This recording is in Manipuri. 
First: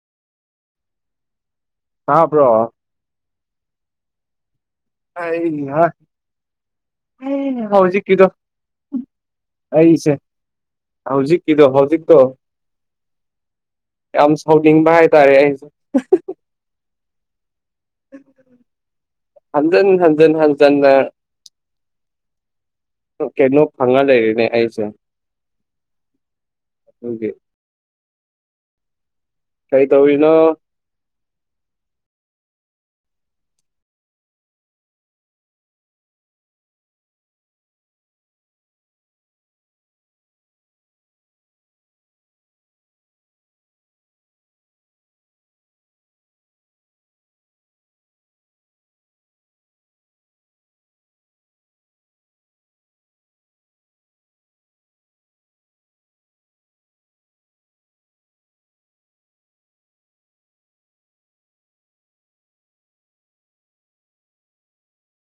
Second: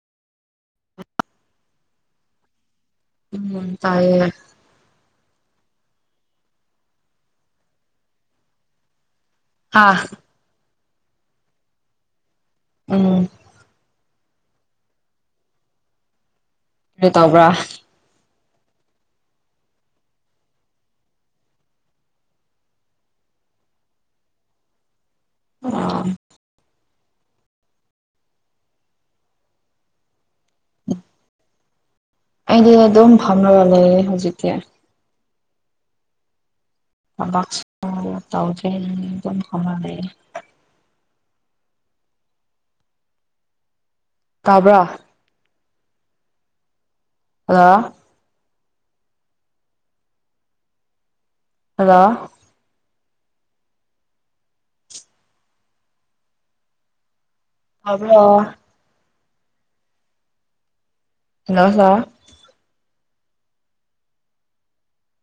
ꯇꯥꯕ꯭ꯔꯣ꯫ ꯎꯝ ꯇꯥꯏꯌꯦ꯫ ꯑꯩꯍꯥ ꯑꯩꯅꯦ ꯍꯧꯖꯤꯛꯀꯤꯗꯣ꯫ ꯍꯥ ꯑꯩꯁꯦ ꯍꯧꯖꯤꯛꯀꯤꯗꯣ ꯍꯧꯖꯤꯛꯇꯣ꯫ ꯎꯝ꯫ ꯌꯥꯝ ꯁꯥꯎꯅꯤꯡꯕ ꯍꯥꯏꯇꯥꯔꯦ ꯑꯩꯁꯦ꯫ ꯀ꯭ꯔꯤ ꯇꯧꯕ꯭ꯔꯥ꯫ ꯍꯟꯖꯟ ꯍꯟꯖꯟ ꯍꯟꯖꯟꯅ꯫ ꯀꯩꯅꯣ ꯐꯪꯉ ꯂꯩꯔꯦꯅꯦ ꯑꯩꯁꯦ꯫ ꯑꯥꯥ꯫ ꯍꯧꯗꯦ꯫ ꯀꯩ ꯇꯧꯔꯤꯅꯣ꯫ [inaudible] ꯑꯩꯗꯤ ꯑꯗꯨꯝ ꯐꯝꯃꯒ ꯂꯩꯌꯦ ꯍꯧꯖꯤꯛꯇꯤ꯫ ꯊꯕꯛꯁꯨ ꯇꯧꯗꯦ ꯎꯝ ꯑꯗꯨꯝ ꯐꯝꯃꯒ ꯂꯩꯌꯦ꯫ ꯇꯥꯕ꯭ꯔꯥ꯫ ꯍꯜꯂꯣ꯫ ꯍꯜꯂꯣ꯫ ꯇꯥꯕ꯭ꯔꯣ꯫ Hello hello.